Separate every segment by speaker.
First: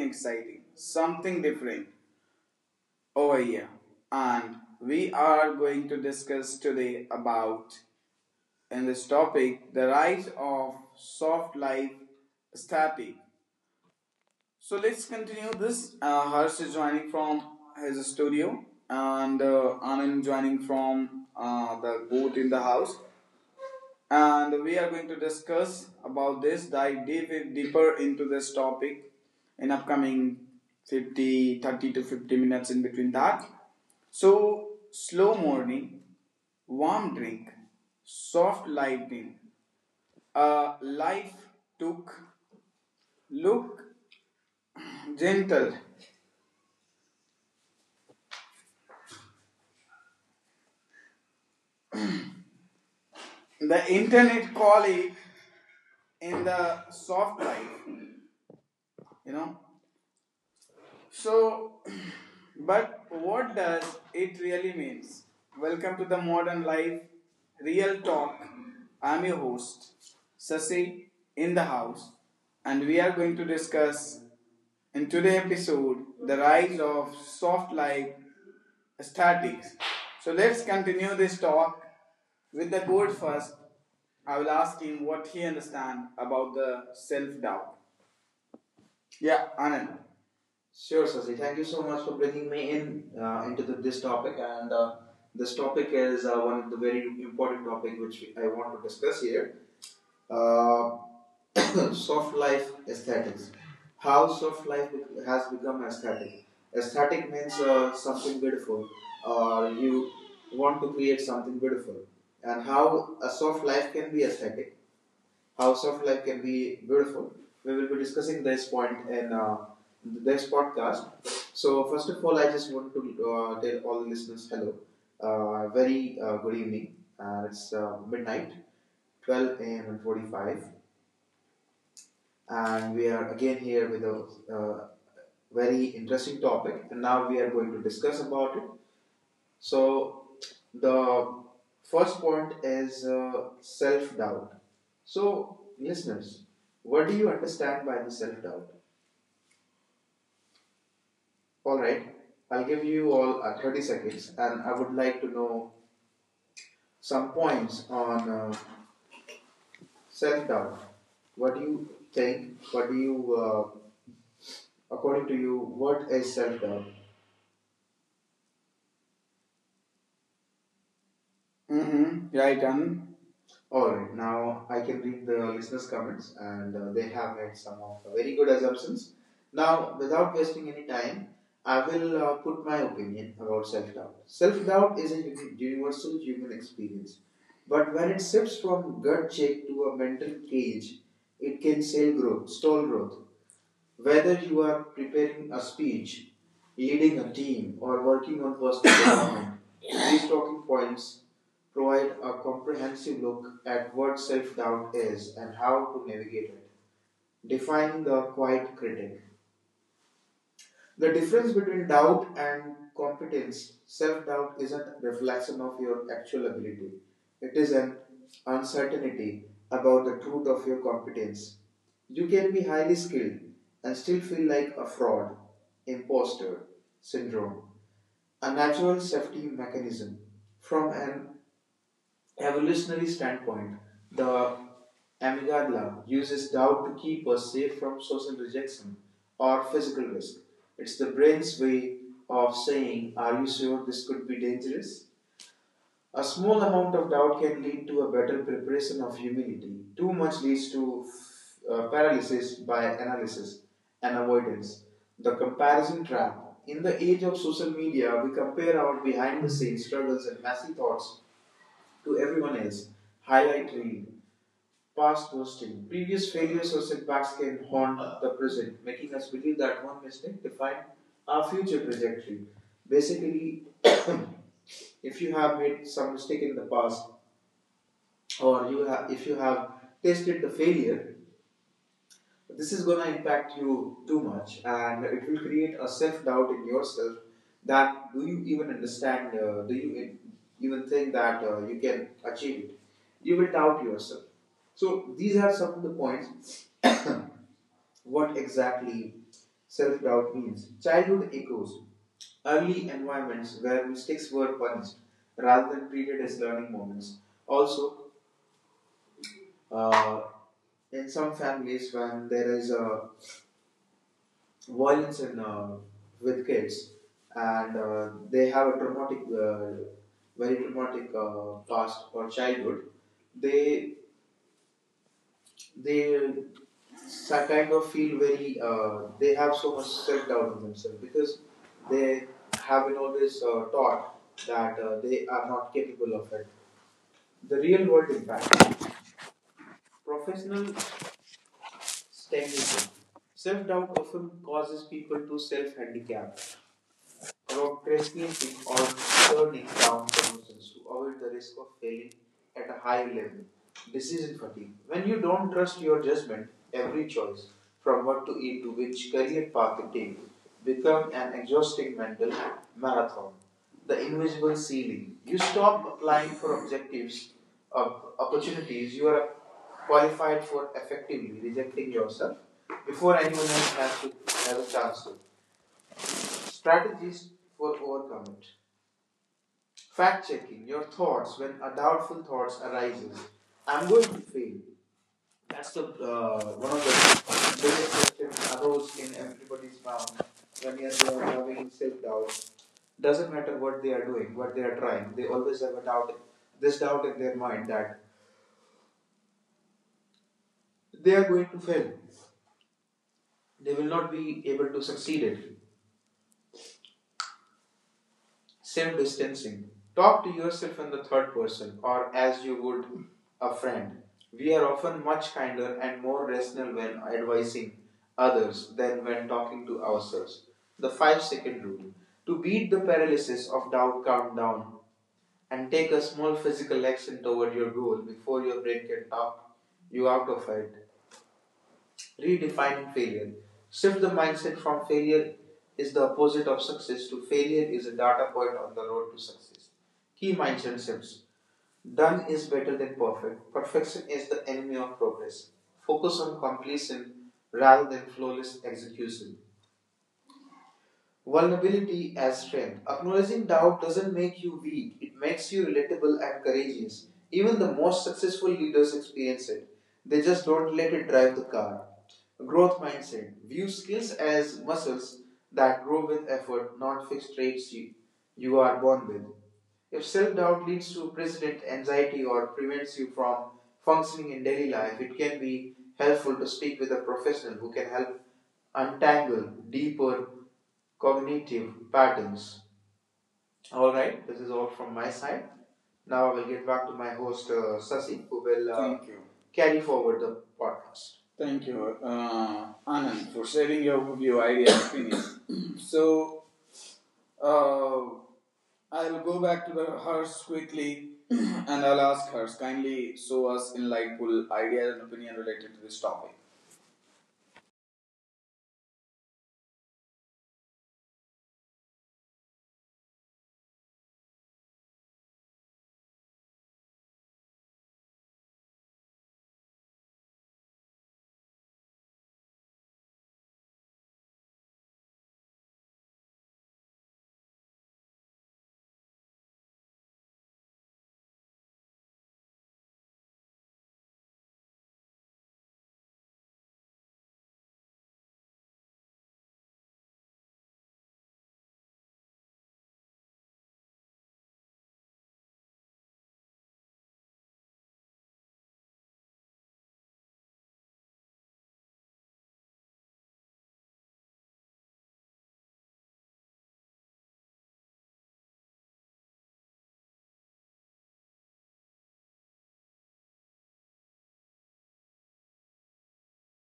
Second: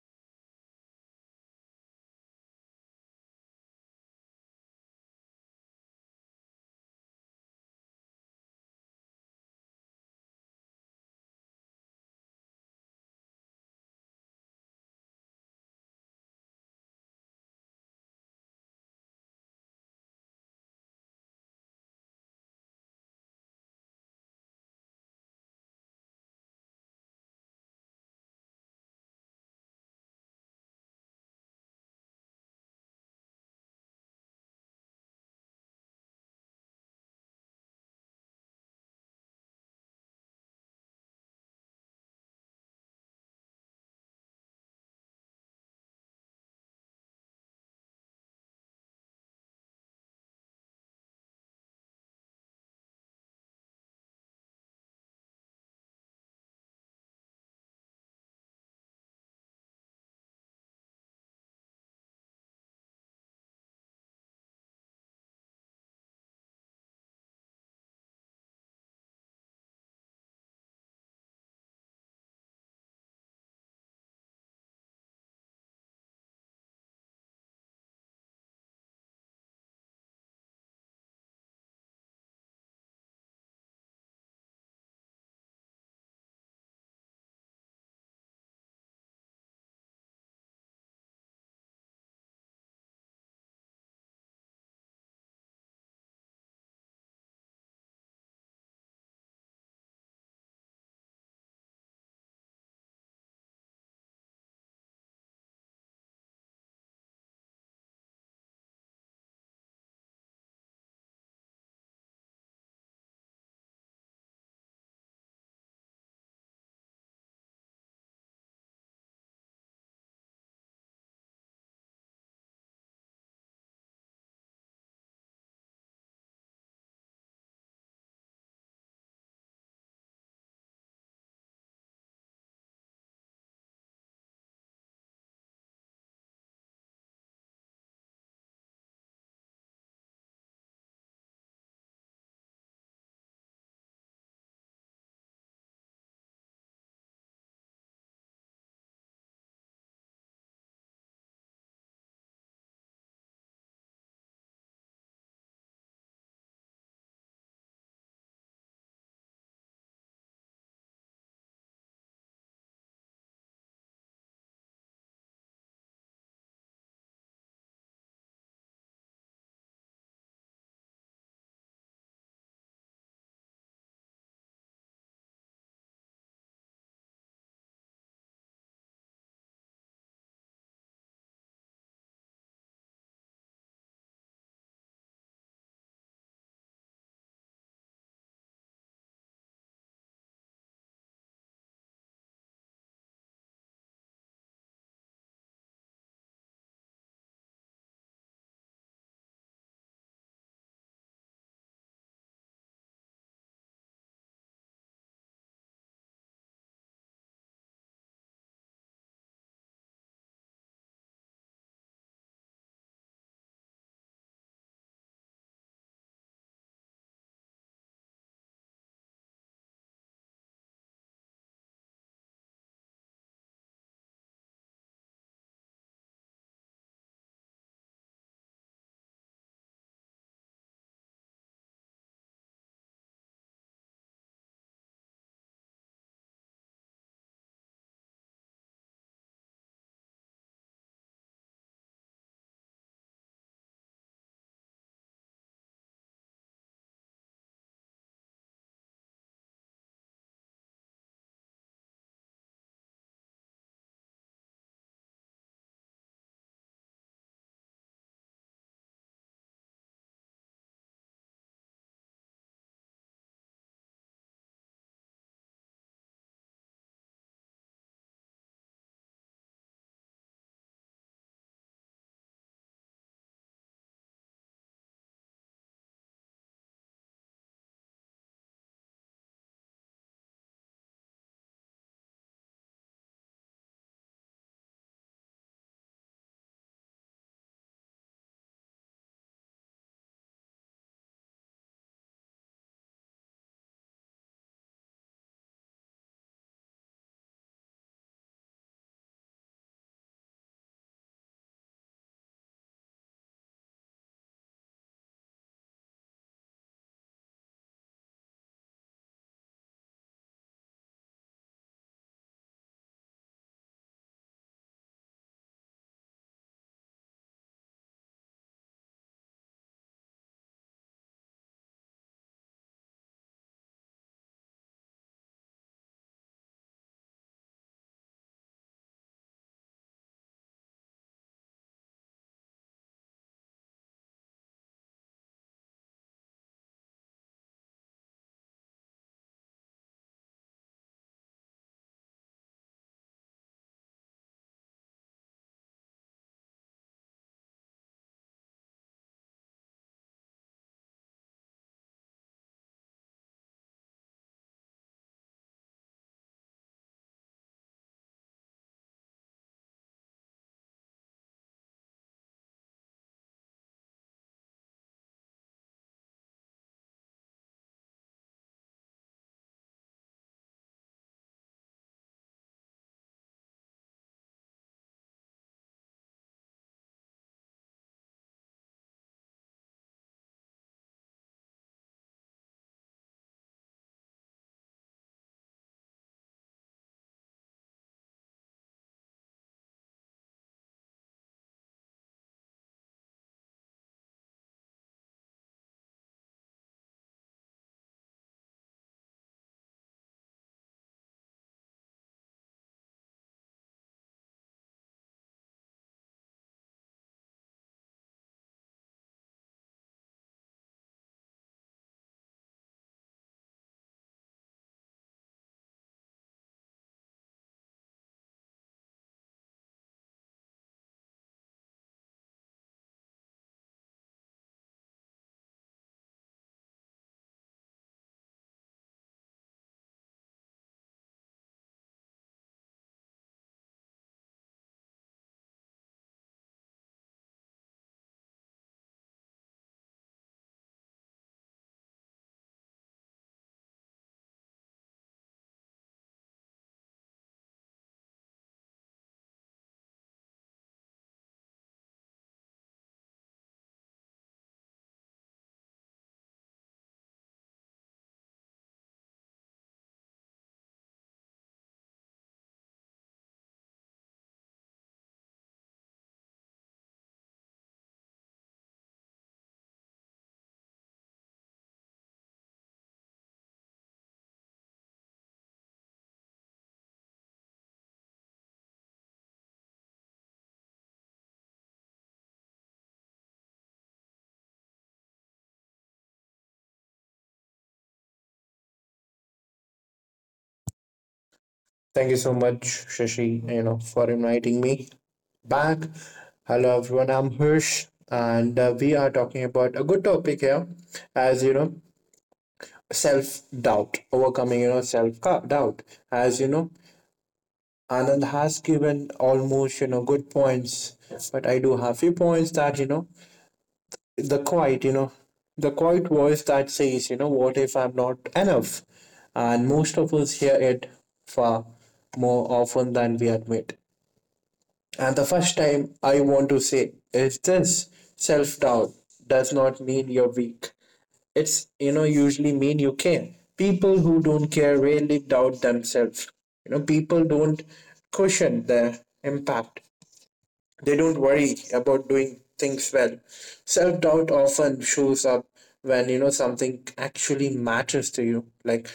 Speaker 1: exciting, something different over here. And we are going to discuss today about in this topic the rise of soft life static. So let's continue this. Harsh is joining from his studio, and Anand joining from the booth in the house. And we are going to discuss about this, dive deep, deeper into this topic in upcoming 50, 30 to 50 minutes in between that. So, slow morning, warm drink, soft lightning, a life took look gentle. The internet call it in the soft life, you know. So, but what does it really means? Welcome to the modern life, real talk. I'm your host, Sasi, in the house, and we are going to discuss in today's episode the rise of soft life statics. So let's continue this talk with the goat first. I will ask him what he understand about the self doubt. Yeah, Anand. Sure, Sasi. Thank you so much for bringing me in into the, this topic. And this topic is one of the very important topic which I want to discuss here. Uh, soft life aesthetics. How soft life has become aesthetic. Aesthetic means something beautiful, or you want to create something beautiful. And how a soft life can be aesthetic how soft life can be beautiful. We will be discussing this point in this podcast. So, first of all, I just want to tell all the listeners hello. Very good evening. It's midnight, 12 a.m. and 45, and we are again here with a uh, very interesting topic. And now we are going to discuss about it. So, the first point is self doubt. So, listeners, what do you understand by the self doubt? All right, I'll give you all 30 seconds and I would like to know some points on self doubt. What do you think? What do you, according to you, what is self doubt? Mm-hmm. Right, and all right, now I can read the listeners' comments, and they have made some of the very good assumptions. Now, without wasting any time, I will put my opinion about self doubt. Self doubt is a universal human experience, but when it shifts from gut check to a mental cage, it can stall growth, stall growth. Whether you are preparing a speech, leading a team, or working on personal development, these talking points provide a comprehensive look at what self doubt is and how to navigate it, defying the quiet critic. The difference between doubt and competence, self doubt isn't a reflection of your actual ability. It is an uncertainty about the truth of your competence. You can be highly skilled and still feel like a fraud, imposter syndrome, a natural safety mechanism from an evolutionary standpoint, the amygdala uses doubt to keep us safe from social rejection or physical risk. It's the brain's way of saying, are you sure this could be dangerous? A small amount of doubt can lead to a better preparation of humility. Too much leads to paralysis by analysis and avoidance. The comparison trap. In the age of social media, we compare our behind the scenes struggles and messy thoughts to everyone else. Highlight reel, past posting, previous failures or setbacks can haunt the present, making us believe that one mistake defined our future trajectory. Basically, if you have made some mistake in the past, or you have, if you have tasted the failure, this is going to impact you too much and it will create a self-doubt in yourself that do you even understand do even think that you can achieve it you will doubt yourself so these are some of the points what exactly self-doubt means childhood echoes early environments where mistakes were punished rather than treated as learning moments also, uh, in some families when there is a violence in with kids, and they have a traumatic, very traumatic past or childhood. They they Kind of feel very. They have so much self doubt in themselves because they have been always taught that they are not capable of it. The real world impact. Professional STEM. Self doubt often causes people to self handicap procrastinating or turning down promotions to avoid the risk of failing at a high level. Decision fatigue. When you don't trust your judgment, every choice, from what to eat to which career path to take, become an exhausting mental marathon. The invisible ceiling. You stop applying for objectives of opportunities you are qualified for effectively rejecting yourself before anyone else has to have a chance to. Strategies for overcoming it. Fact checking your thoughts when a doubtful thoughts arises. I'm going to fail. That's the one of the biggest questions arose in everybody's mind when you're having self doubt. Doesn't matter what they are doing, what they are trying. They always have a doubt, this doubt in their mind that they are going to fail. They will not be able to succeed it. Sim distancing. Talk to yourself in the third person or as you would a friend. We are often much kinder and more rational when advising others than when talking to ourselves. The 5-second rule. To beat the paralysis of doubt, count down and take a small physical action toward your goal before your brain can talk you out of it. Redefining failure. Shift the mindset from failure is the opposite of success to failure is a data point on the road to success. Key mindset shifts. Done is better than perfect. Perfection is the enemy of progress. Focus on completion rather than flawless execution. Vulnerability as strength. Acknowledging doubt doesn't make you weak, it makes you relatable and courageous. Even the most successful leaders experience it, they just don't let it drive the car. Growth mindset. View skills as muscles that grow with effort, not fixed traits you are born with. If self doubt leads to persistent anxiety or prevents you from functioning in daily life, it can be helpful to speak with a professional who can help untangle deeper cognitive patterns. All right, this is all from my side. Now I will get back to my host Sasi, who will carry forward the podcast. Thank you, Anand, for sharing view, idea and opinion. So, uh, I'll go back to the Hers quickly and I'll ask Hers kindly show us insightful ideas and opinion related to this topic.
Speaker 2: Thank you so much, Shashi, for inviting me back. Hello, everyone. I'm Hirsch, and we are talking about a good topic here, as you know, self doubt, overcoming self doubt. As you know, Anand has given almost good points, but I do have few points that the quiet, the quiet voice that says, what if I'm not enough? And most of us hear it far more often than we admit. And the first time I want to say is this self doubt does not mean you're weak. It's usually mean you care. People who don't care rarely doubt themselves. People don't cushion their impact, they don't worry about doing things well. Self doubt often shows up when, something actually matters to you, like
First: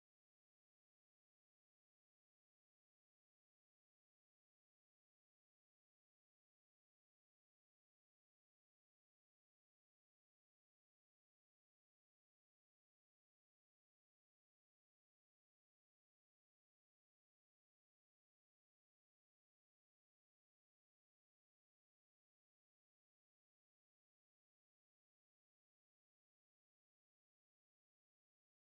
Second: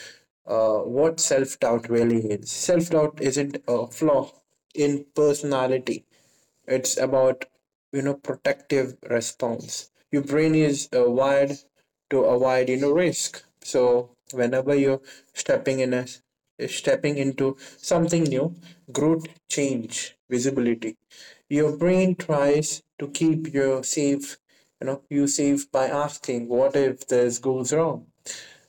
Speaker 2: what self doubt really is. Self doubt isn't a flaw in personality, it's about protective response your brain is wired to avoid risk, so whenever you're stepping in a stepping into something new, growth, change, visibility, your brain tries to keep you safe, by asking what if this goes wrong.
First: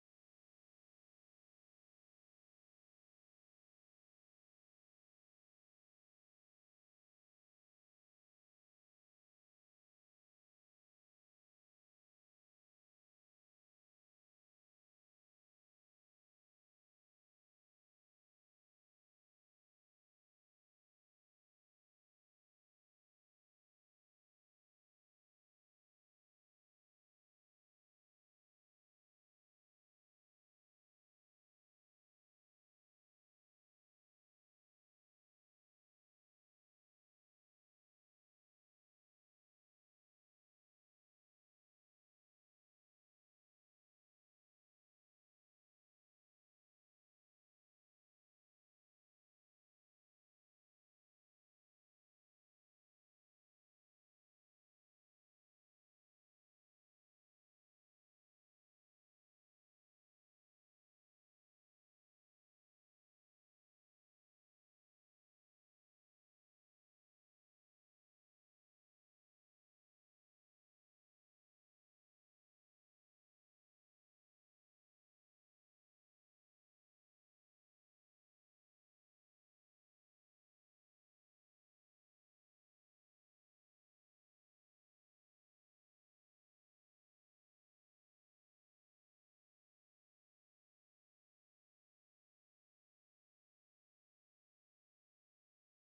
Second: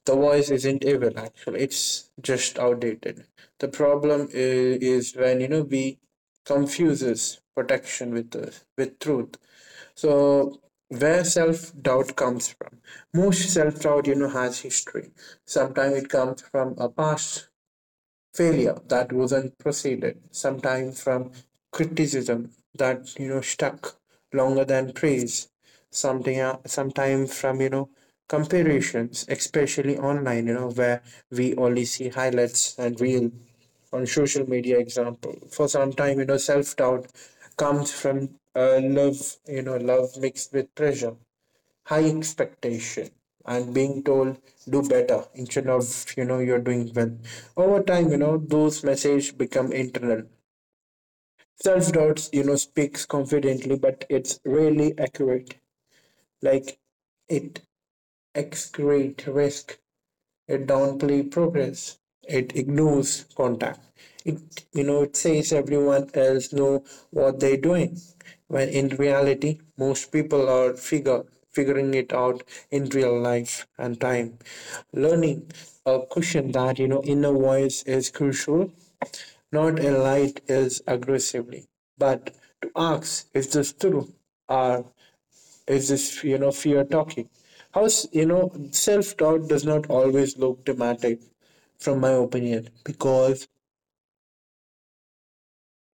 Speaker 2: The voice isn't evil, actually. It's just outdated. The problem is when we confuses protection with with truth. So where self doubt comes from? Most self doubt, has history. Sometimes it comes from a past failure that wasn't proceeded, sometimes from criticism that stuck longer than praise, something sometimes from comparisons, especially online, where we only see highlights and real on social media example. For some time, self-doubt comes from love, mixed with pressure, high expectation, and being told do better instead of you're doing well. Over time, those messages become internal. Self-doubts, speaks confidently, but it's rarely accurate. Like, it excrete risk, it downplays progress. It ignores contact. It it says everyone else know what they're doing. When in reality, most people are figure figuring it out in real life and time. Learning a cushion that inner voice is crucial, not a light is aggressively, but to ask, is this true? Are Is this fear talking? How self-doubt does not always look dramatic, from my opinion, because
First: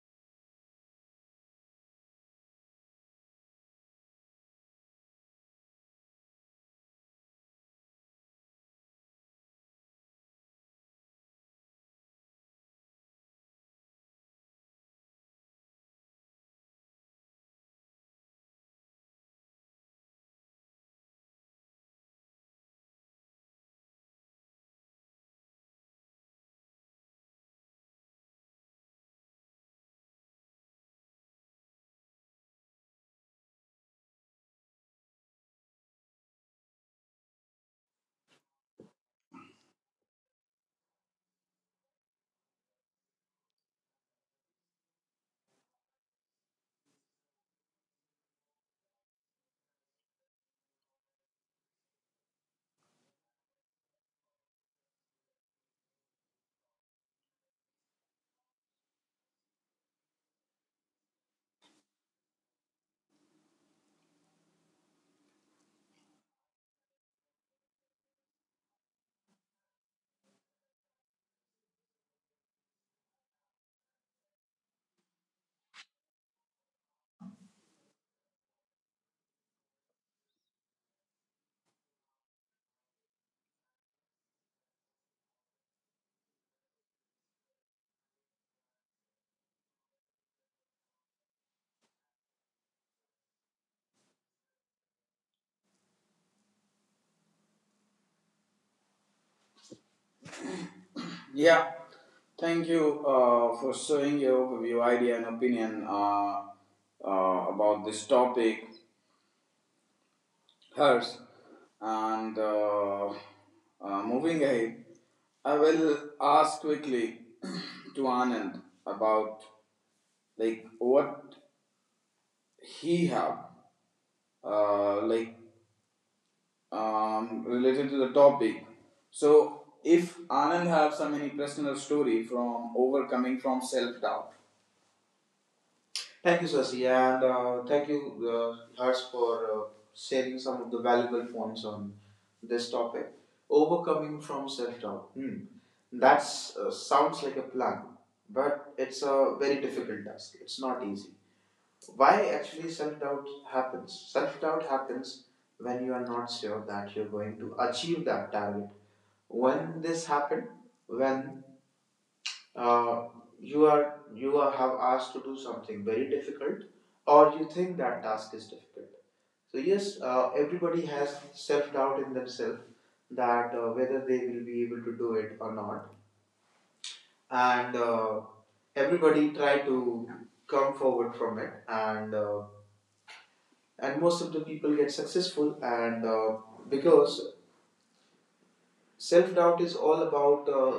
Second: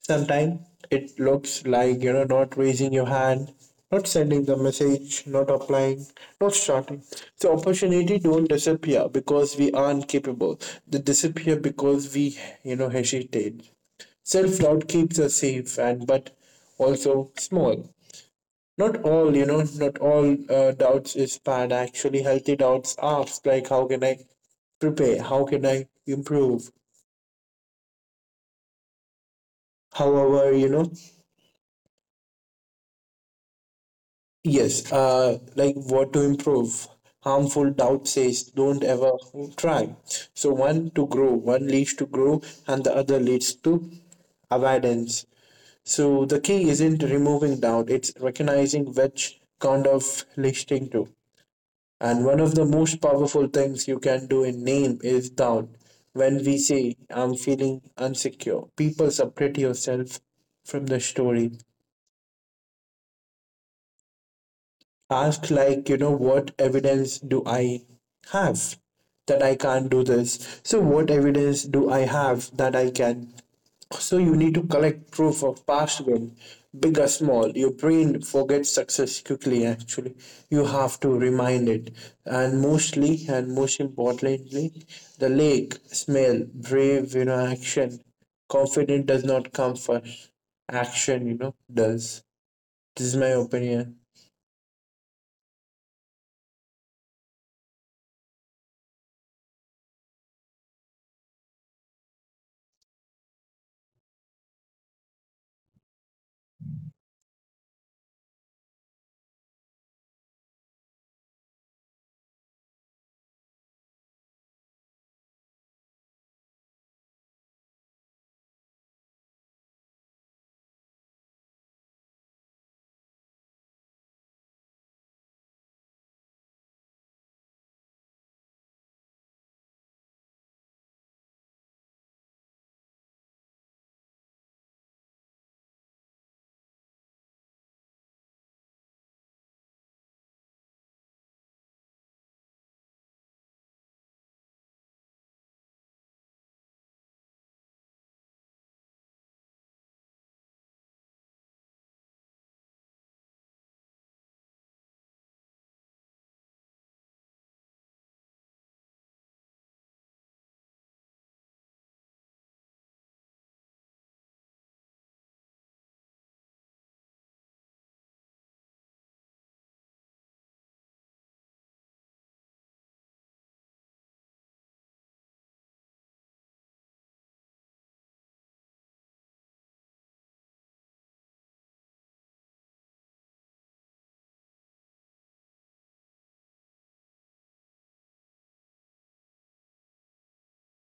Speaker 2: sometimes it looks like, not raising your hand, not sending the message, not applying, not starting. So opportunity don't disappear because we aren't capable, they disappear because we, hesitate. Self-doubt keeps us safe, and but also small. Not all, not all doubts is bad. Actually, healthy doubts ask, like, how can I prepare? How can I improve? However, yes, like what to improve. Harmful doubt says, don't ever try. So one leads to grow, and the other leads to avoidance. So the key isn't removing doubt; it's recognizing which kind of listening to. And one of the most powerful things you can do in name is down. When we say, I'm feeling unsecure, people separate yourself from the story. Ask, like, what evidence do I have that I can't do this? So, what evidence do I have that I can So you need to collect proof of past win, big or small. Your brain forgets success quickly, actually. You have to remind it. And most importantly, the lake, smell, brave, action. Confident does not come first. Action, does. This is my opinion.
Speaker 1: Yeah, thank you for showing your overview, idea, and opinion about this topic, Hers. And moving ahead, I will ask quickly to Anand about like what he have like related to the topic. So, if Anand have some any personal story from overcoming from self doubt. Thank you, Sasi, and thank you, Hers, for sharing some of the valuable points on this topic. Overcoming from self doubt. Hmm. That sounds like a plan, but it's a very difficult task. It's not easy. Why actually self doubt happens? Self doubt happens when you are not sure that you're going to achieve that target. When this happened, when uh, you are have asked to do something very difficult, or you think that task is difficult. So yes, everybody has self doubt in themselves that whether they will be able to do it or not, and everybody try to come forward from it and most of the people get successful and because self-doubt is all about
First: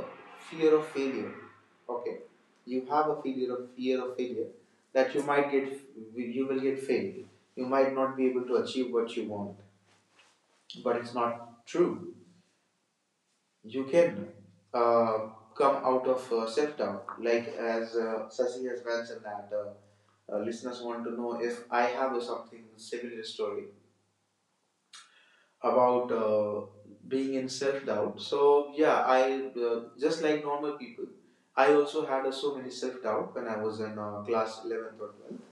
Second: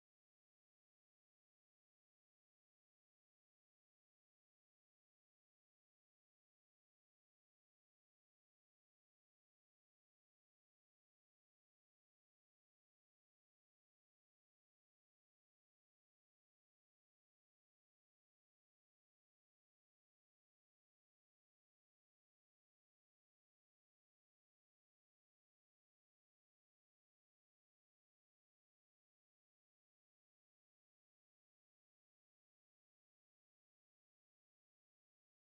Speaker 1: fear of failure okay you have a failure of fear of failure that you might get you will get failed you might not be able to achieve what you want but it's not true you can uh, come out of self-doubt like as Sasi has mentioned that listeners want to know if I have a something similar story about being in self doubt. So yeah, I just like normal people. I also had so many self doubt when I was in class 11th or 12th.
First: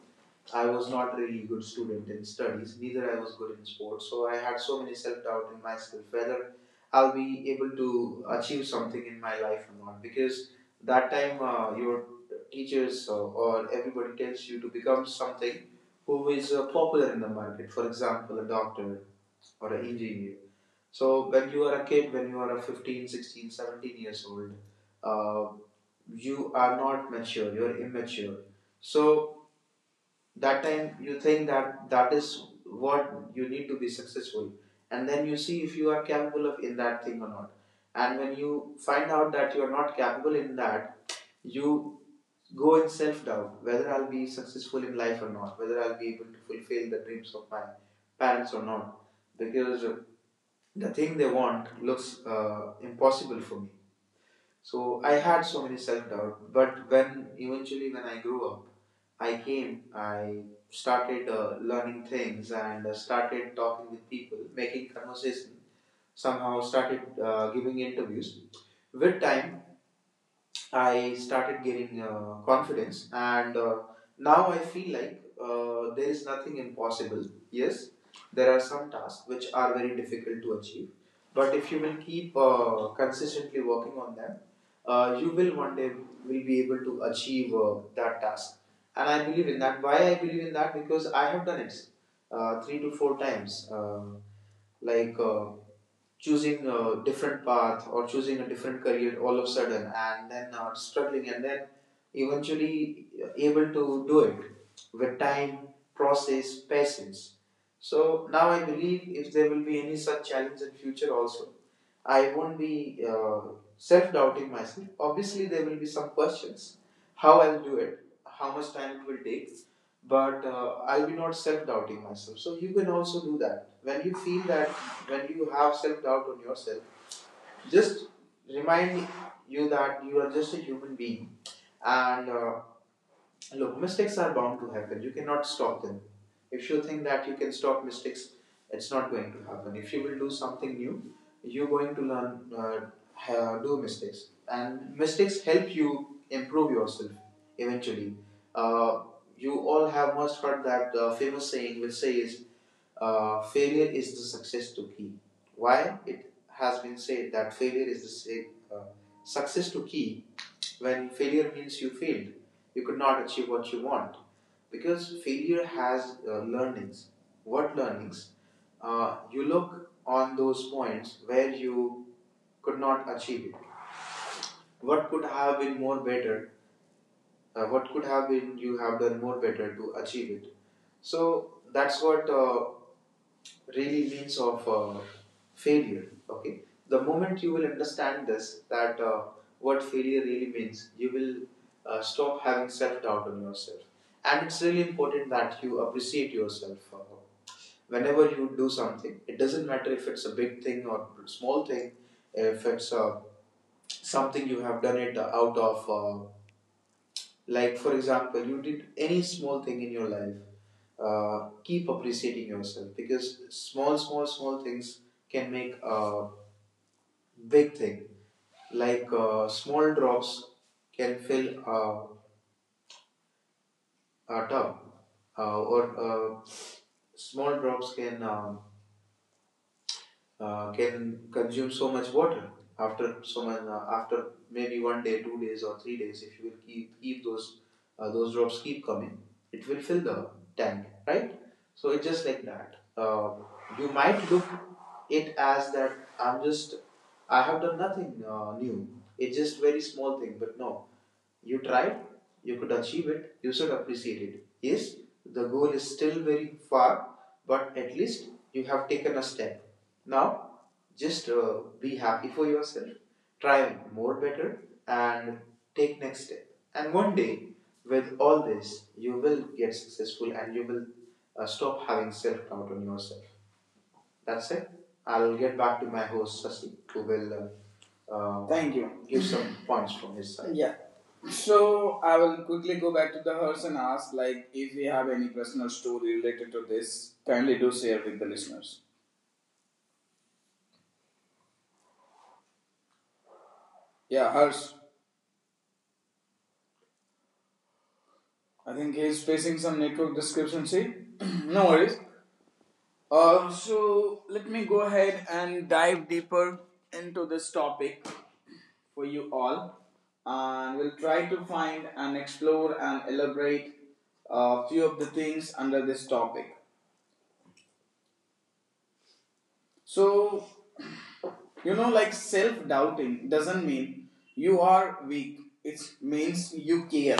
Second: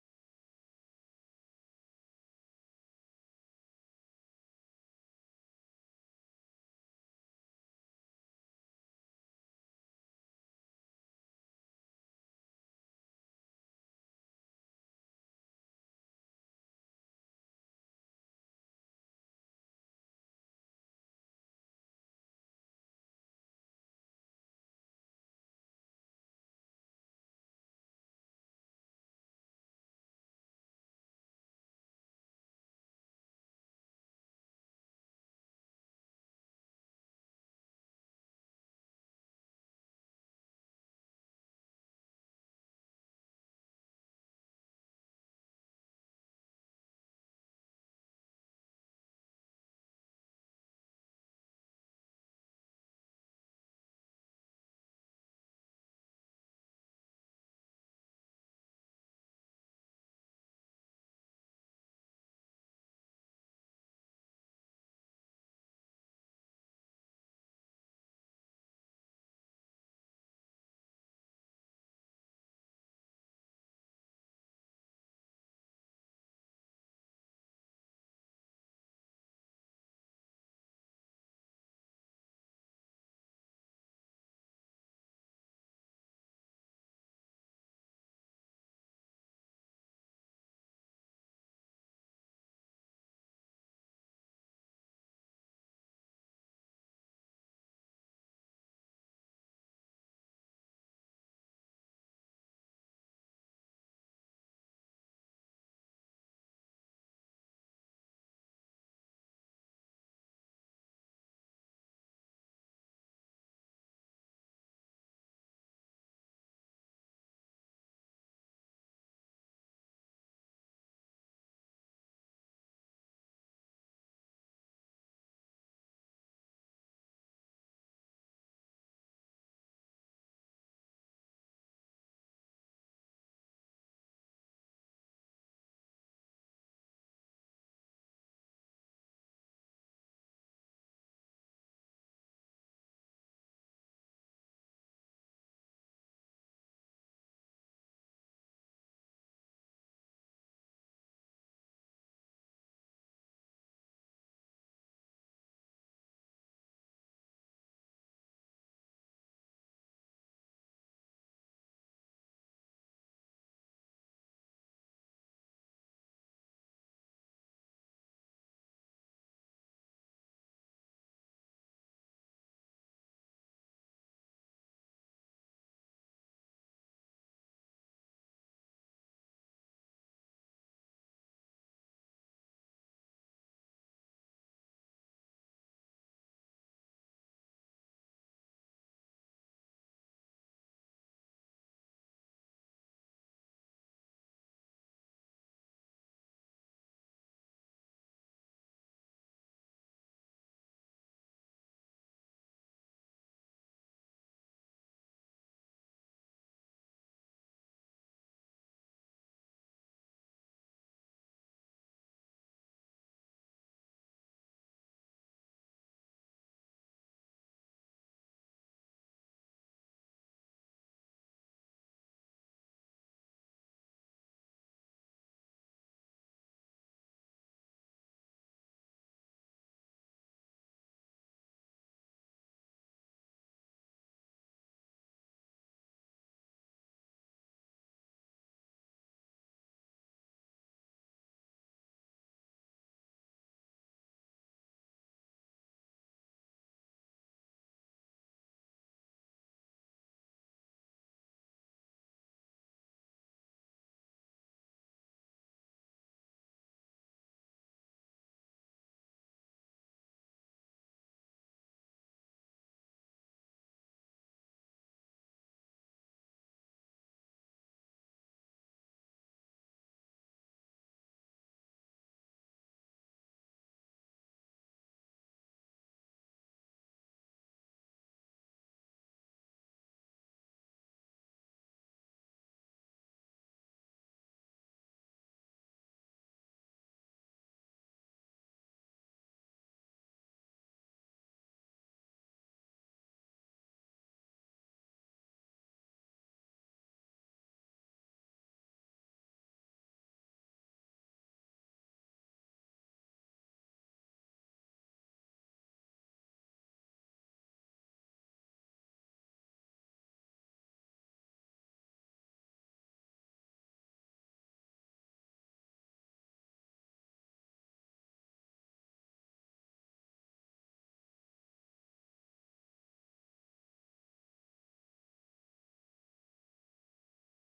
Speaker 1: I was not really good student in studies. Neither I was good in sports. So I had so many self doubt in myself whether I'll be able to achieve something in my life or not. Because that time your teachers or everybody tells you to become something who is popular in the market. For example, a doctor or an engineer. So when you are a kid, when you are a 15, 16, 17 years old, uh, you are not mature, you're immature. So that time you think that that is what you need to be successful. And then you see if you are capable of in that thing or not. And when you find out that you are not capable in that, you go in self doubt whether I'll be successful in life or not, whether I'll be able to fulfill the dreams of my parents or not. Because the thing they want looks impossible for me. So I had so many self-doubt, but when eventually when I grew up, I started learning things and started talking with people, making conversation, somehow started giving interviews. With time I started getting confidence, and now I feel like there is nothing impossible. Yes, there are some tasks which are very difficult to achieve, but if you will keep consistently working on them, you will one day will be able to achieve that task. And I believe in that. Why I believe in that? Because I have done it three to four times. Like. Uh, Choosing a different path or choosing a different career all of a sudden and then struggling and then eventually able to do it with time, process, patience. So now I believe if there will be any such challenge in future also, I won't be self-doubting myself. Obviously, there will be some questions, how I'll do it, how much time it will take, but I'll be not self-doubting myself. So you can also do that when you feel that when you have self doubt on yourself, just remind you that you are just a human being. And look, mistakes are bound to happen. You cannot stop them. If you think that you can stop mistakes, it's not going to happen. If you will do something new, you're going to learn do mistakes, and mistakes help you improve yourself eventually. Uh, you all have must heard that famous saying which says failure is the success to key. Why it has been said that failure is the same, uh, success to key, when failure means you failed, you could not achieve what you want, because failure has learnings. What learnings? You look on those points where you could not achieve it. What could have been more better? What could have been you have done more better to achieve it? So that's what really means of failure. Okay, the moment you will understand this that what failure really means, you will stop having self doubt on yourself. And it's really important that you appreciate yourself, whenever you do something. It doesn't matter if it's a big thing or small thing. If it's something you have done it out of like, for example, you did any small thing in your life, keep appreciating yourself, because small things can make a big thing. Like small drops can fill a tub, or small drops can consume so much water after so much after maybe one day, two days, or three days, if you will keep those drops keep coming, it will fill the tank, right? So it's just like that. You might look it as that i'm just I have done nothing new, it's just very small thing, but no, you tried, you could achieve it, you should appreciate it. Yes, the goal is still very far, but at least you have taken a step. Now, just be happy for yourself, try more better, and take next step. And one day, with all this, you will get successful and you will stop having self doubt on yourself. That's it. I'll get back to my host Sasi, who will Thank you. Give some points from his side. Yeah. So I will quickly go back to the host and ask, like, if you have any personal story related to this, kindly do share with the listeners. Yeah, Harsh. I think he's facing some network description. See, no worries. So let me go ahead and dive deeper into this topic for you all, and we'll try to find and explore and elaborate a few of the things under this topic. So, you know, like self doubting doesn't mean you are weak, it means you care.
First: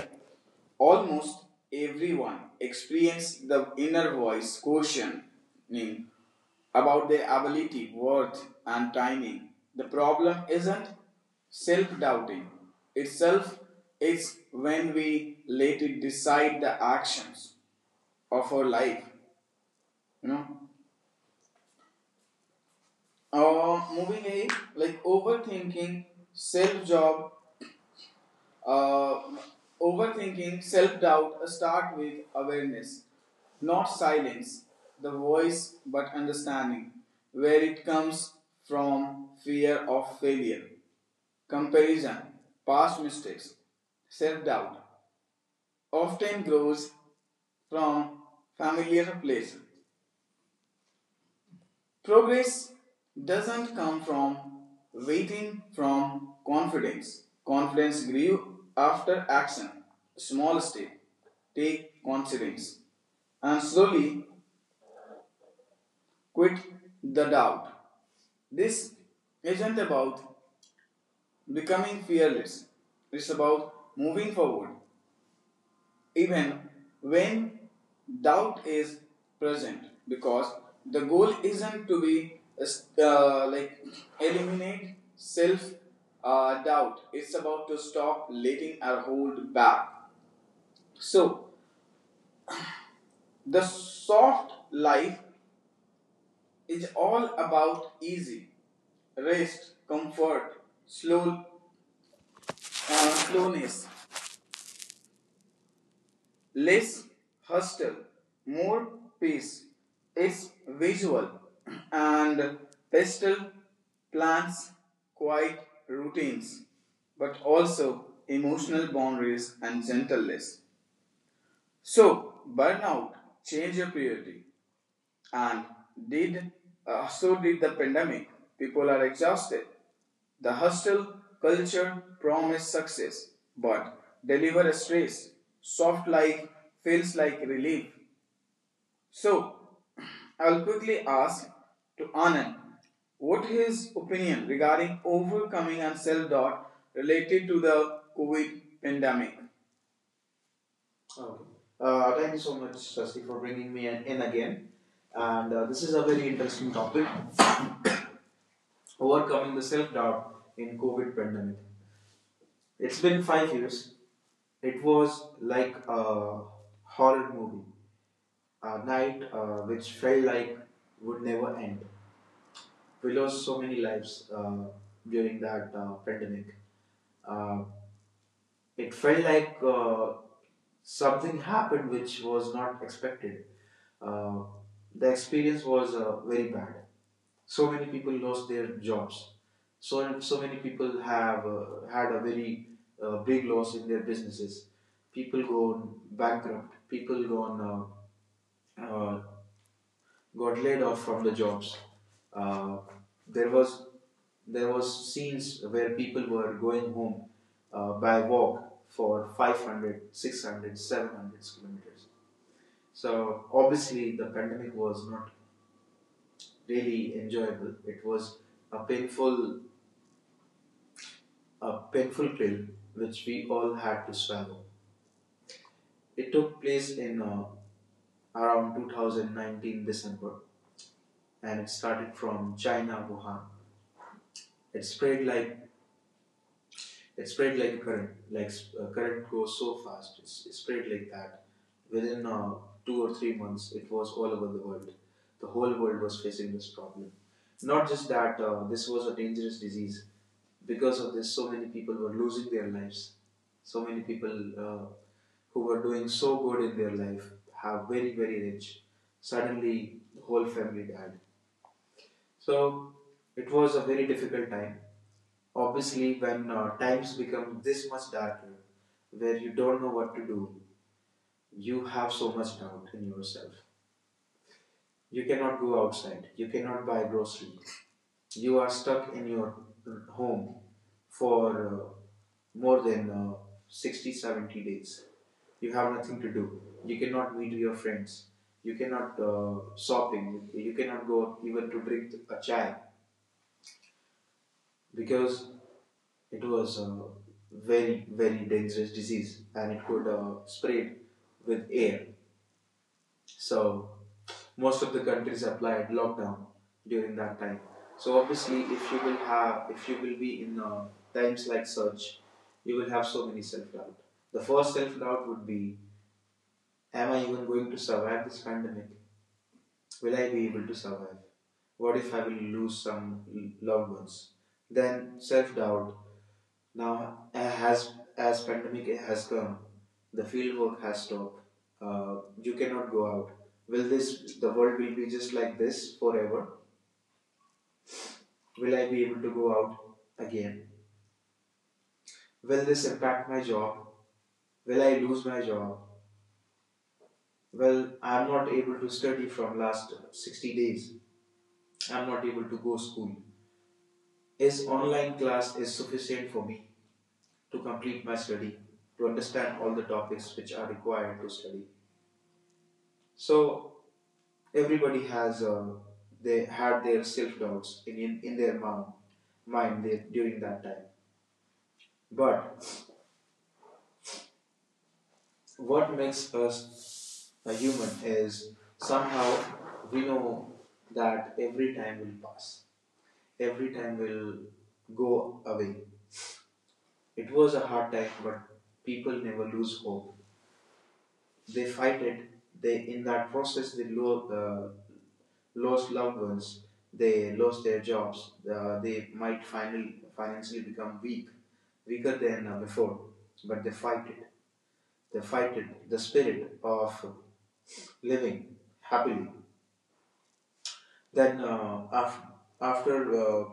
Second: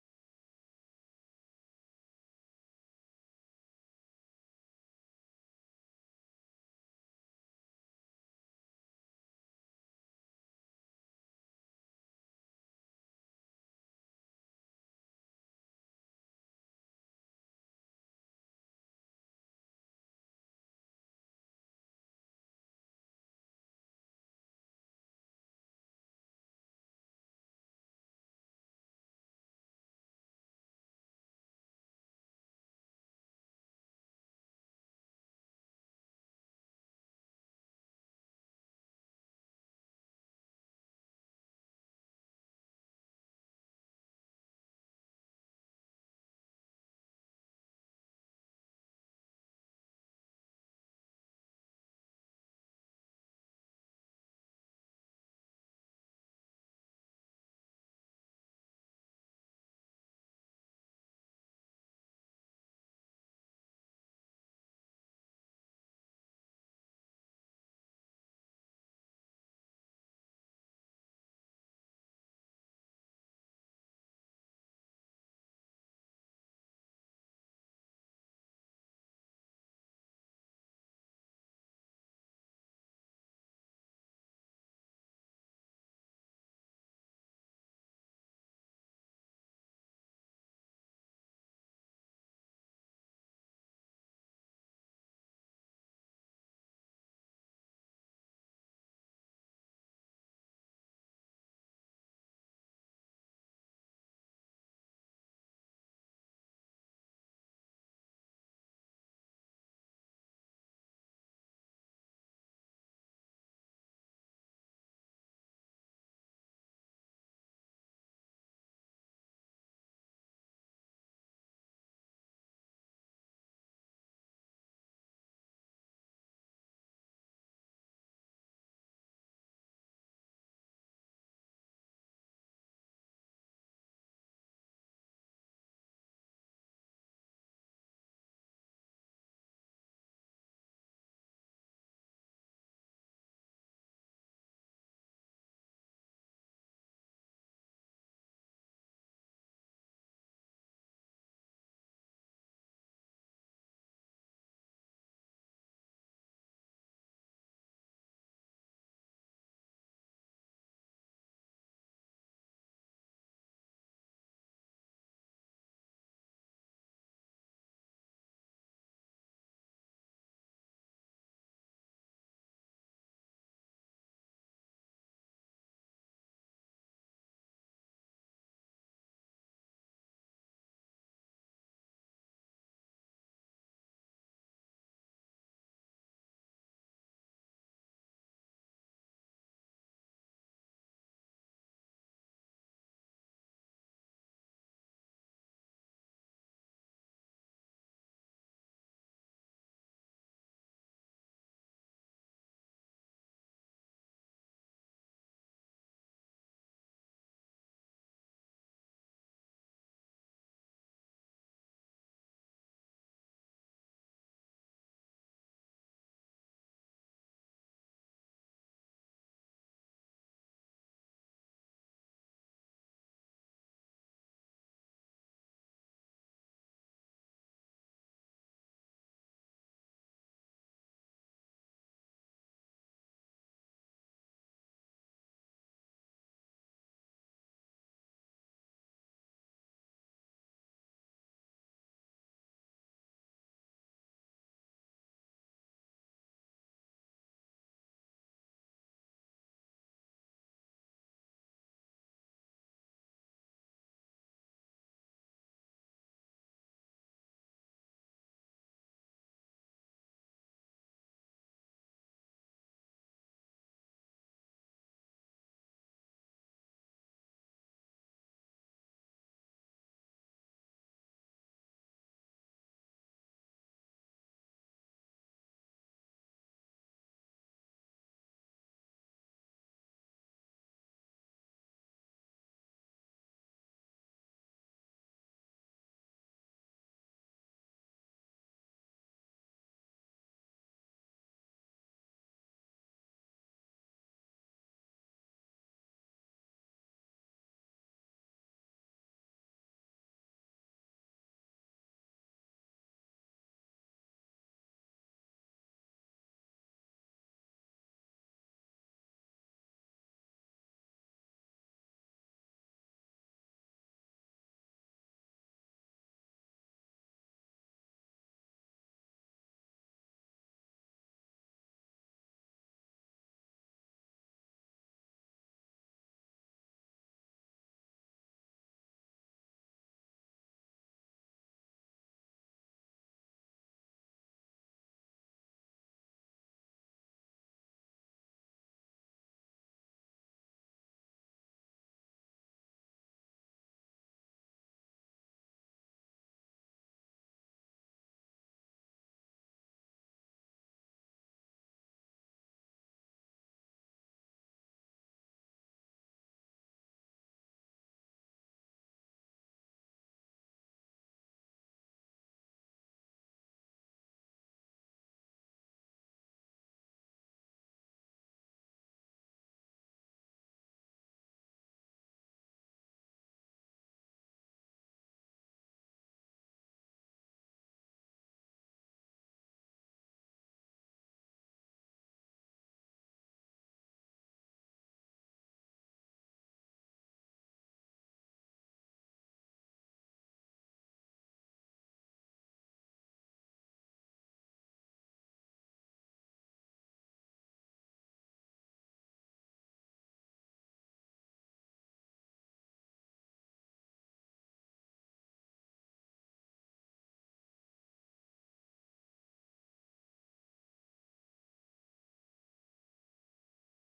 Speaker 1: Almost everyone experiences the inner voice questioning about their ability, worth, and timing. The problem isn't self doubting itself, it's when we let it decide the actions of our life. You know, moving eight, like overthinking, self job, uh, overthinking, self doubt start with awareness, not silence, the voice, but understanding, where it comes from. Fear of failure, comparison, past mistakes, self doubt, often grows from familiar places. Progress doesn't come from waiting from confidence. Confidence grew after action. Small step. Take confidence. And slowly quit the doubt. This isn't about becoming fearless. It's about moving forward even when doubt is present, because the goal isn't to be like eliminate self doubt, it's about to stop letting our hold back. So the soft life is all about easy rest comfort slow slowness, less hostile, more peace. It's visual and pastel plants quiet routines, but also emotional boundaries and gentleness. So, burnout, change your priority, and did so did the pandemic. People are exhausted. The hostile culture promised success, but deliver a stress. Soft life feels like relief. So, I'll quickly ask to Anand what his opinion regarding overcoming and self-doubt related to the COVID pandemic. Okay. Thank you so much, Sasti, for bringing me in, again. And this is a very interesting topic. Overcoming the self-doubt in covid pandemic, it's been 5 years. It was like a horror movie, a night which felt like would never end. We lost so many lives during that pandemic. uh, it felt like something happened which was not expected. Uh, the experience was very bad. So many people lost their jobs. So so many people have had a very big loss in their businesses. People go bankrupt. People gone uh, got laid off from the jobs. Uh, there was there was scenes where people were going home by walk for 500, 600, 700 kilometers. So obviously the pandemic was not really enjoyable. It was a painful a painful pill which we all had to swallow. It took place in around 2019 December, and it started from China Wuhan. It spread like It spread like a current. Like current goes so fast. It spread like that. Within 2 or 3 months, it was all over the world. The whole world was facing this problem. Not just that, this was a dangerous disease. Because of this, so many people were losing their lives. So many people uh, who were doing so good in their life, have very, very rich. Suddenly, the whole family died. So it was a very difficult time. Obviously, when times become this much darker, where you don't know what to do, you have so much doubt in yourself. You cannot go outside, you cannot buy groceries. You are stuck in your home for more than 60 70 days. You have nothing to do. You cannot meet your friends. You cannot shopping. You cannot go even to drink a chai, because it was a very very dangerous disease and it could spread with air. So most of the countries applied lockdown during that time. So obviously if you will have if you will be in times like such, you will have so many self doubt. The first self doubt would be, am I even going to survive this pandemic? Will I be able to survive? What if I will lose some loved ones? Then self doubt. Now, as pandemic has come, the field work has stopped. You cannot go out. Will this the world will be just like this forever? Will I be able to go out again? Will this impact my job? Will I lose my job? Well, I'm not able to study from last 60 days. I'm not able to go school. Is online class is sufficient for me to complete my study, to understand all the topics which are required to study? So everybody has they had their self doubts in their mind there, during that time. But what makes us a human is somehow we know that every time will pass, every time will go away. It was a hard time, but people never lose hope. They fight it. They in that process lost loved ones, they lost their jobs, they might finally financially become weak, weaker than before, but they fight it. They fight it, the spirit of living happily. Then after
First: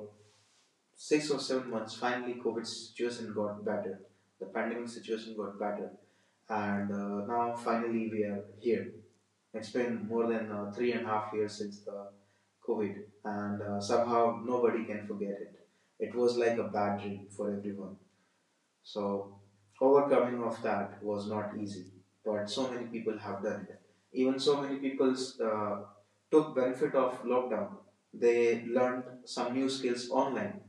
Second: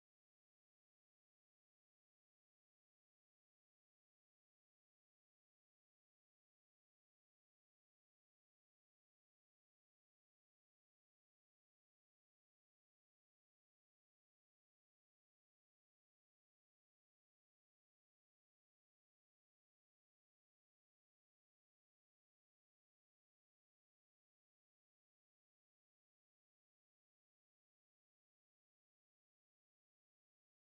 Speaker 1: 6 or 7 months, finally COVID situation got better. The pandemic situation got better, and now finally we are here. It's been more than three and a half years since the COVID, and somehow nobody can forget it. It was like a bad dream for everyone. So overcoming of that was not easy, but so many people have done it. Even so many people uh, took benefit of lockdown. They learned some new skills online,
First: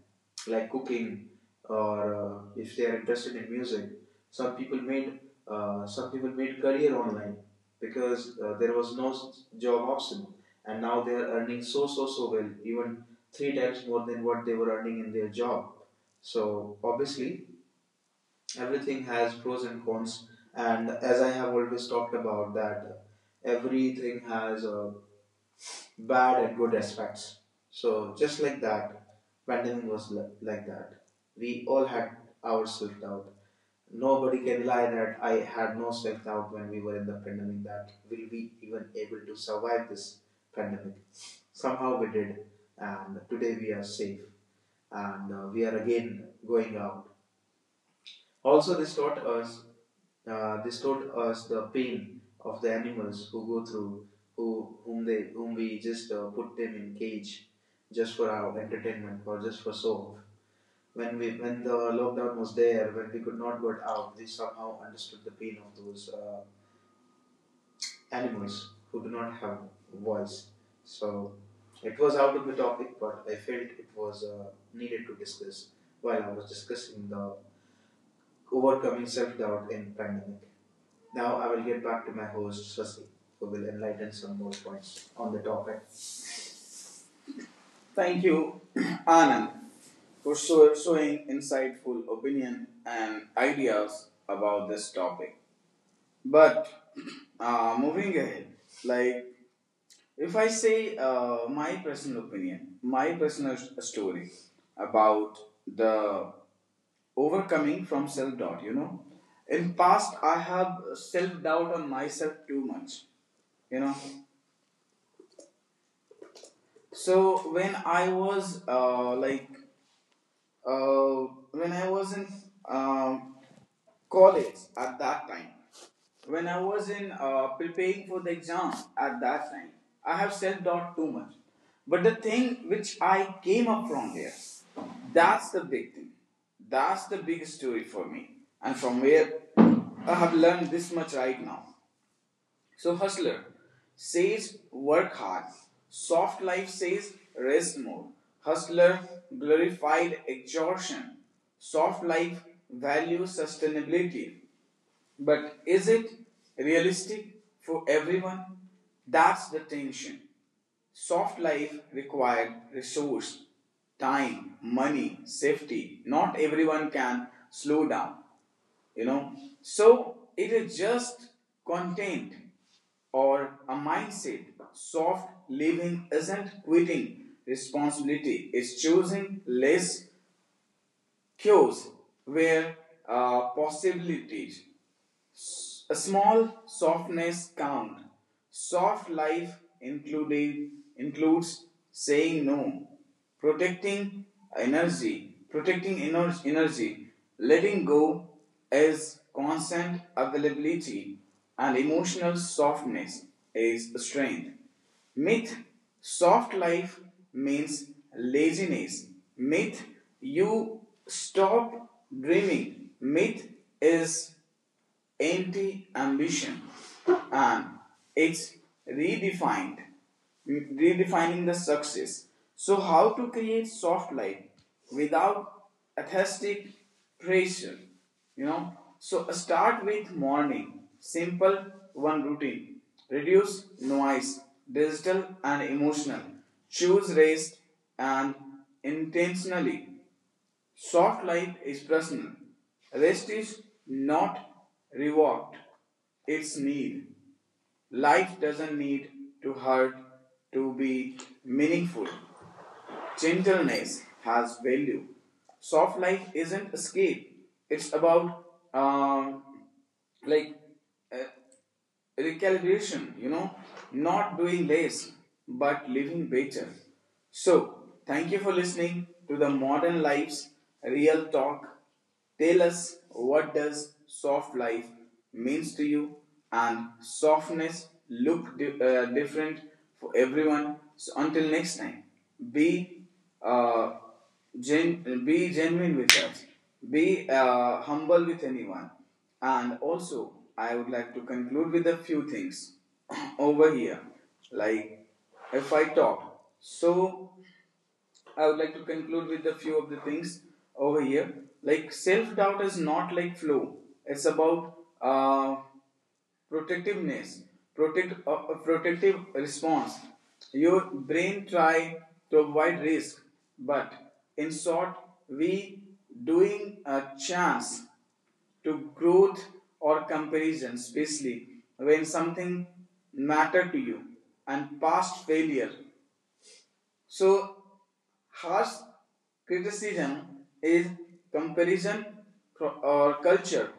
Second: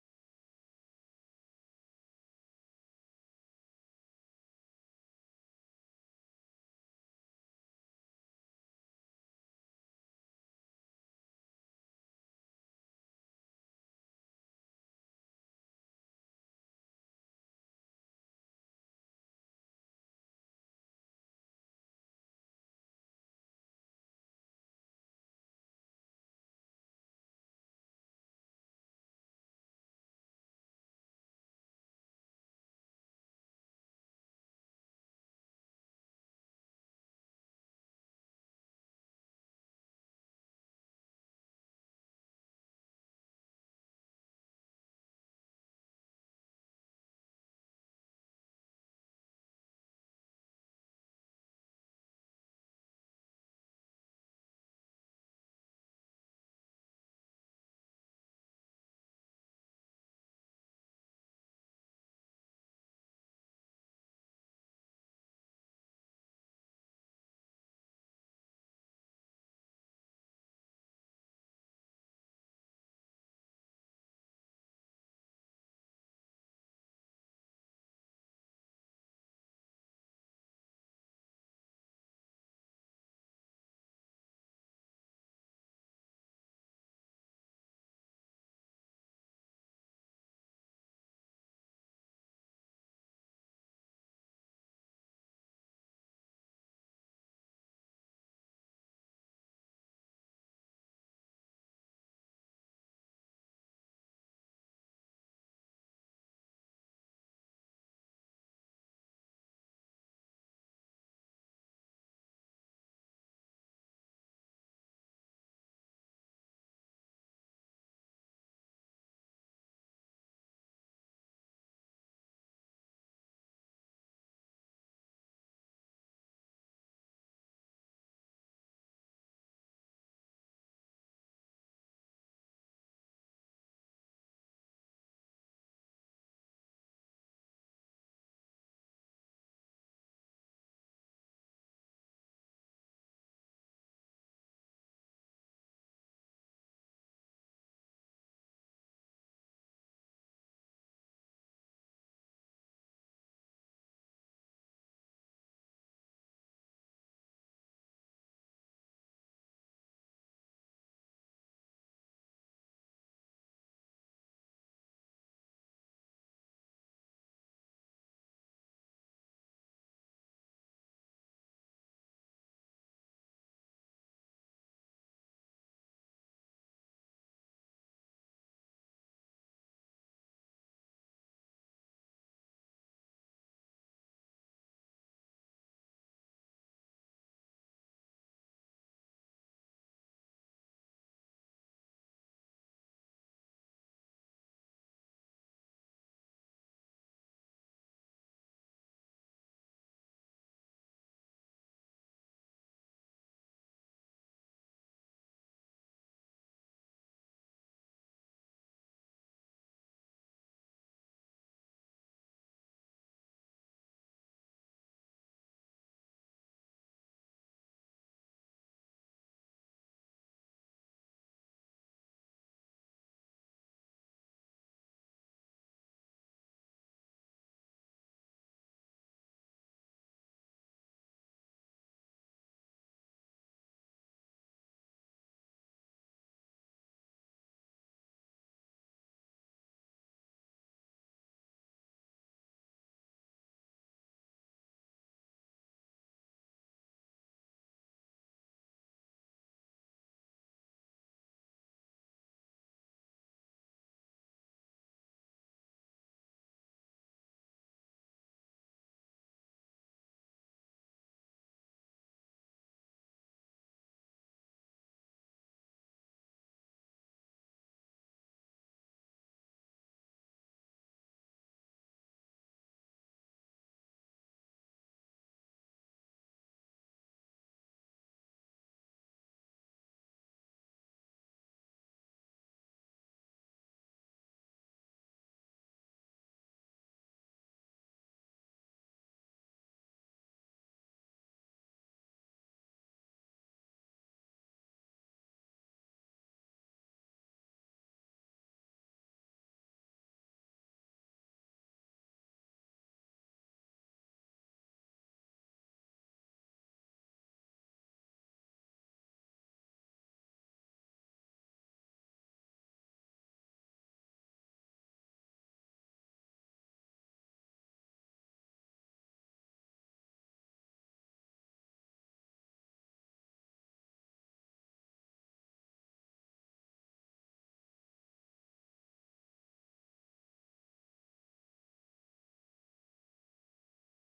Speaker 1: like cooking, or if they are interested in music. Some people made some people made career online because there was no job option, and now they are earning so well, even three times more than what they were earning in their job. So obviously everything has pros and cons, and as I have always talked about that, everything has bad and good aspects. So just like that, pandemic was like that. We all had our self-doubt. Nobody can lie that I had no self-doubt when we were in the pandemic, that will we even able to survive this pandemic. Somehow we did, and today we are safe, and we are again going out. Also this taught us the pain of the animals who go through, whom we just put them in cage, just for our entertainment or just for show. When the lockdown was there, when we could not get out, we somehow understood the pain of those animals who do not have voice. So it was out of the topic, but I felt it was needed to discuss while I was discussing the overcoming self doubt in pandemic. Now I will get back to my host Swasti, who will enlighten some more points on the topic. Thank you, Anand, for showing insightful opinion and ideas about this topic. But moving ahead, like if I say my personal opinion, my personal story about the overcoming from self doubt, you know, in past I have self doubt on myself too much, you know, so when I was uh, when I was in um, college at that time, when I was in preparing for the exam at that time, I have self doubt too much. But the thing which I came up from there, that's the big thing. That's the big story for me, and from where I have learned this much right now. So, hustler says work hard. Soft life says rest more. Hustler glorified exhaustion. Soft life values sustainability. But is it realistic for everyone? That's the tension. Soft life required resource, time, money, safety. Not everyone can slow down, you know. So it is just content or a mindset. Soft living isn't quitting responsibility, it's choosing less cures where possibilities a small softness count. Soft life including, includes saying no, protecting energy, protecting energy, letting go is constant availability, and emotional softness is strength. Myth soft life means laziness. Myth you stop dreaming. Myth is anti ambition, and it's redefined redefining the success. So how to create soft life without atheistic pressure, you know? So start with morning simple one routine, reduce noise, digital and emotional, choose rest and intentionally. Soft life is personal. Rest is not reward, it's need. Life doesn't need to hurt to be meaningful. Gentleness has value. Soft life isn't escape, it's about um, like uh, recalibration, you know, not doing less but living better. So, thank you for listening to the Modern Life's Real Talk. Tell us what does soft life means to you, and softness look different for everyone. So until next time, be uh, be genuine with us, be humble with anyone, and also I would like to conclude with a few things over here, like if I talk so. I would like to conclude with a few of the things over here. Like self doubt is not like flow. It's about uh, protectiveness, protective response. Your brain try to avoid risk, but in short, we doing a chance to growth or comparison, especially when something mattered to you and past failure. So, harsh criticism is comparison or culture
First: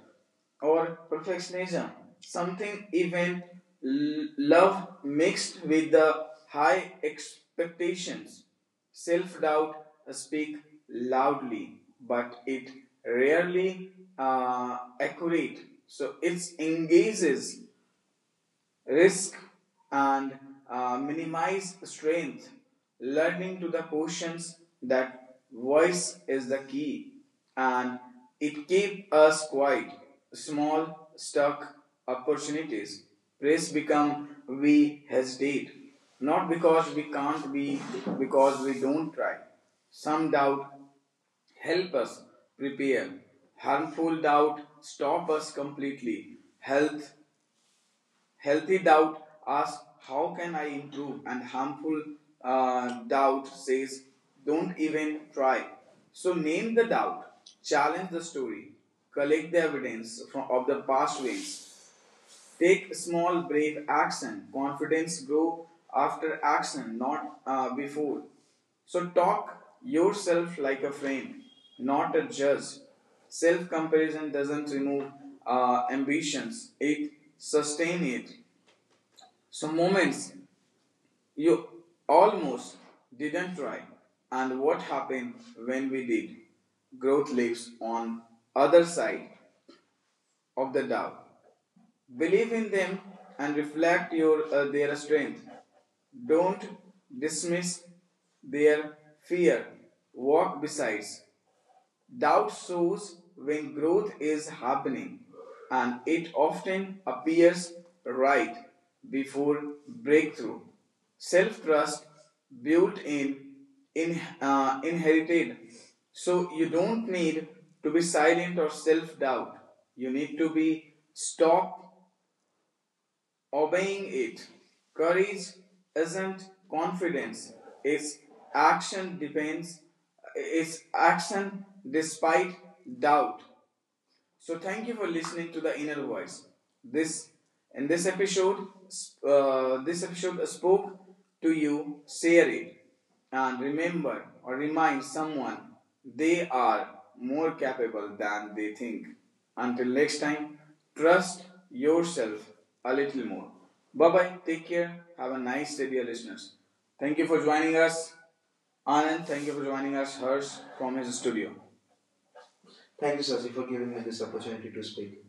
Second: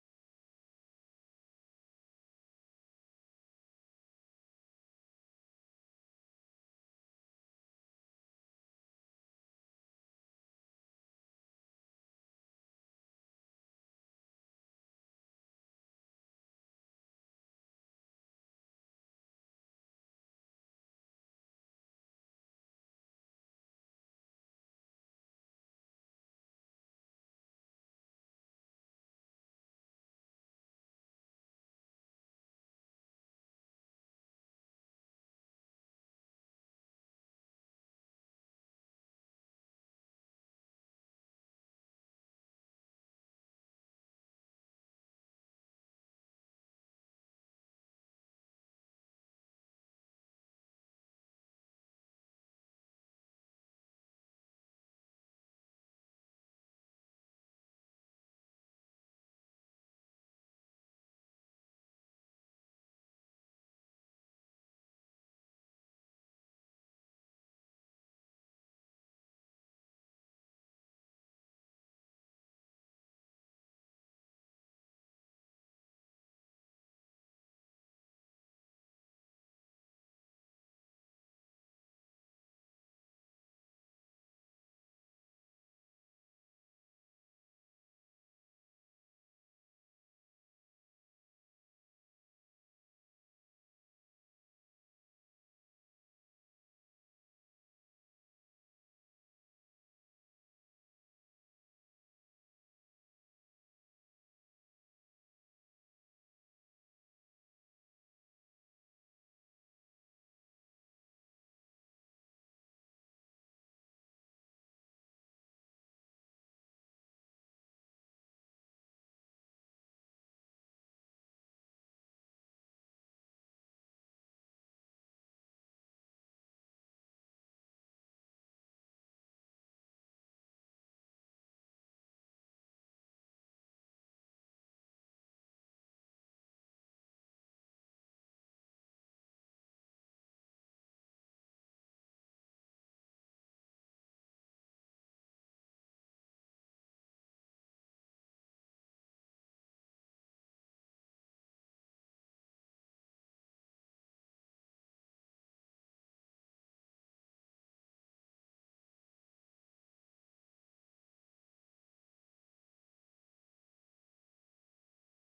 Speaker 1: or perfectionism, something even love mixed with the high expectations. Self doubt speak loudly, but it rarely accurate. So it engages risk and minimize strength. Learning to the questions that voice is the key, and it keep us quiet. Small stuck opportunities. Praise become we hesitate. Not because we can't be, because we don't try. Some doubt help us prepare. Harmful doubt stop us completely. Healthy doubt asks, how can I improve? And harmful doubt says, don't even try. So name the doubt, challenge the story, collect the evidence of the past wins, take small, brave action. Confidence grow after action, not before. So talk yourself like a friend, not a judge. Self comparison doesn't remove ambitions, it sustains it. Some moments you almost didn't try, and what happened when we did? Growth lives on other side of the doubt. Believe in them and reflect your their strength. Don't dismiss their fear. Walk besides. Doubt shows when growth is happening, and it often appears right before breakthrough. Self trust built in, inherited. So you don't need to be silent or self doubt. You need to be stop obeying it. Courage isn't confidence, it's action depends it's action despite doubt. So thank you for listening to the Inner Voice. This In this episode spoke to you. Share it and remember or remind someone they are more capable than they think. Until next time, trust yourself a little more. Bye bye. Take care. Have a nice day, dear listeners. Thank you for joining us. Anand, thank you for joining us, Hers, from his studio. Thank you, Sasi, for giving me this opportunity to speak.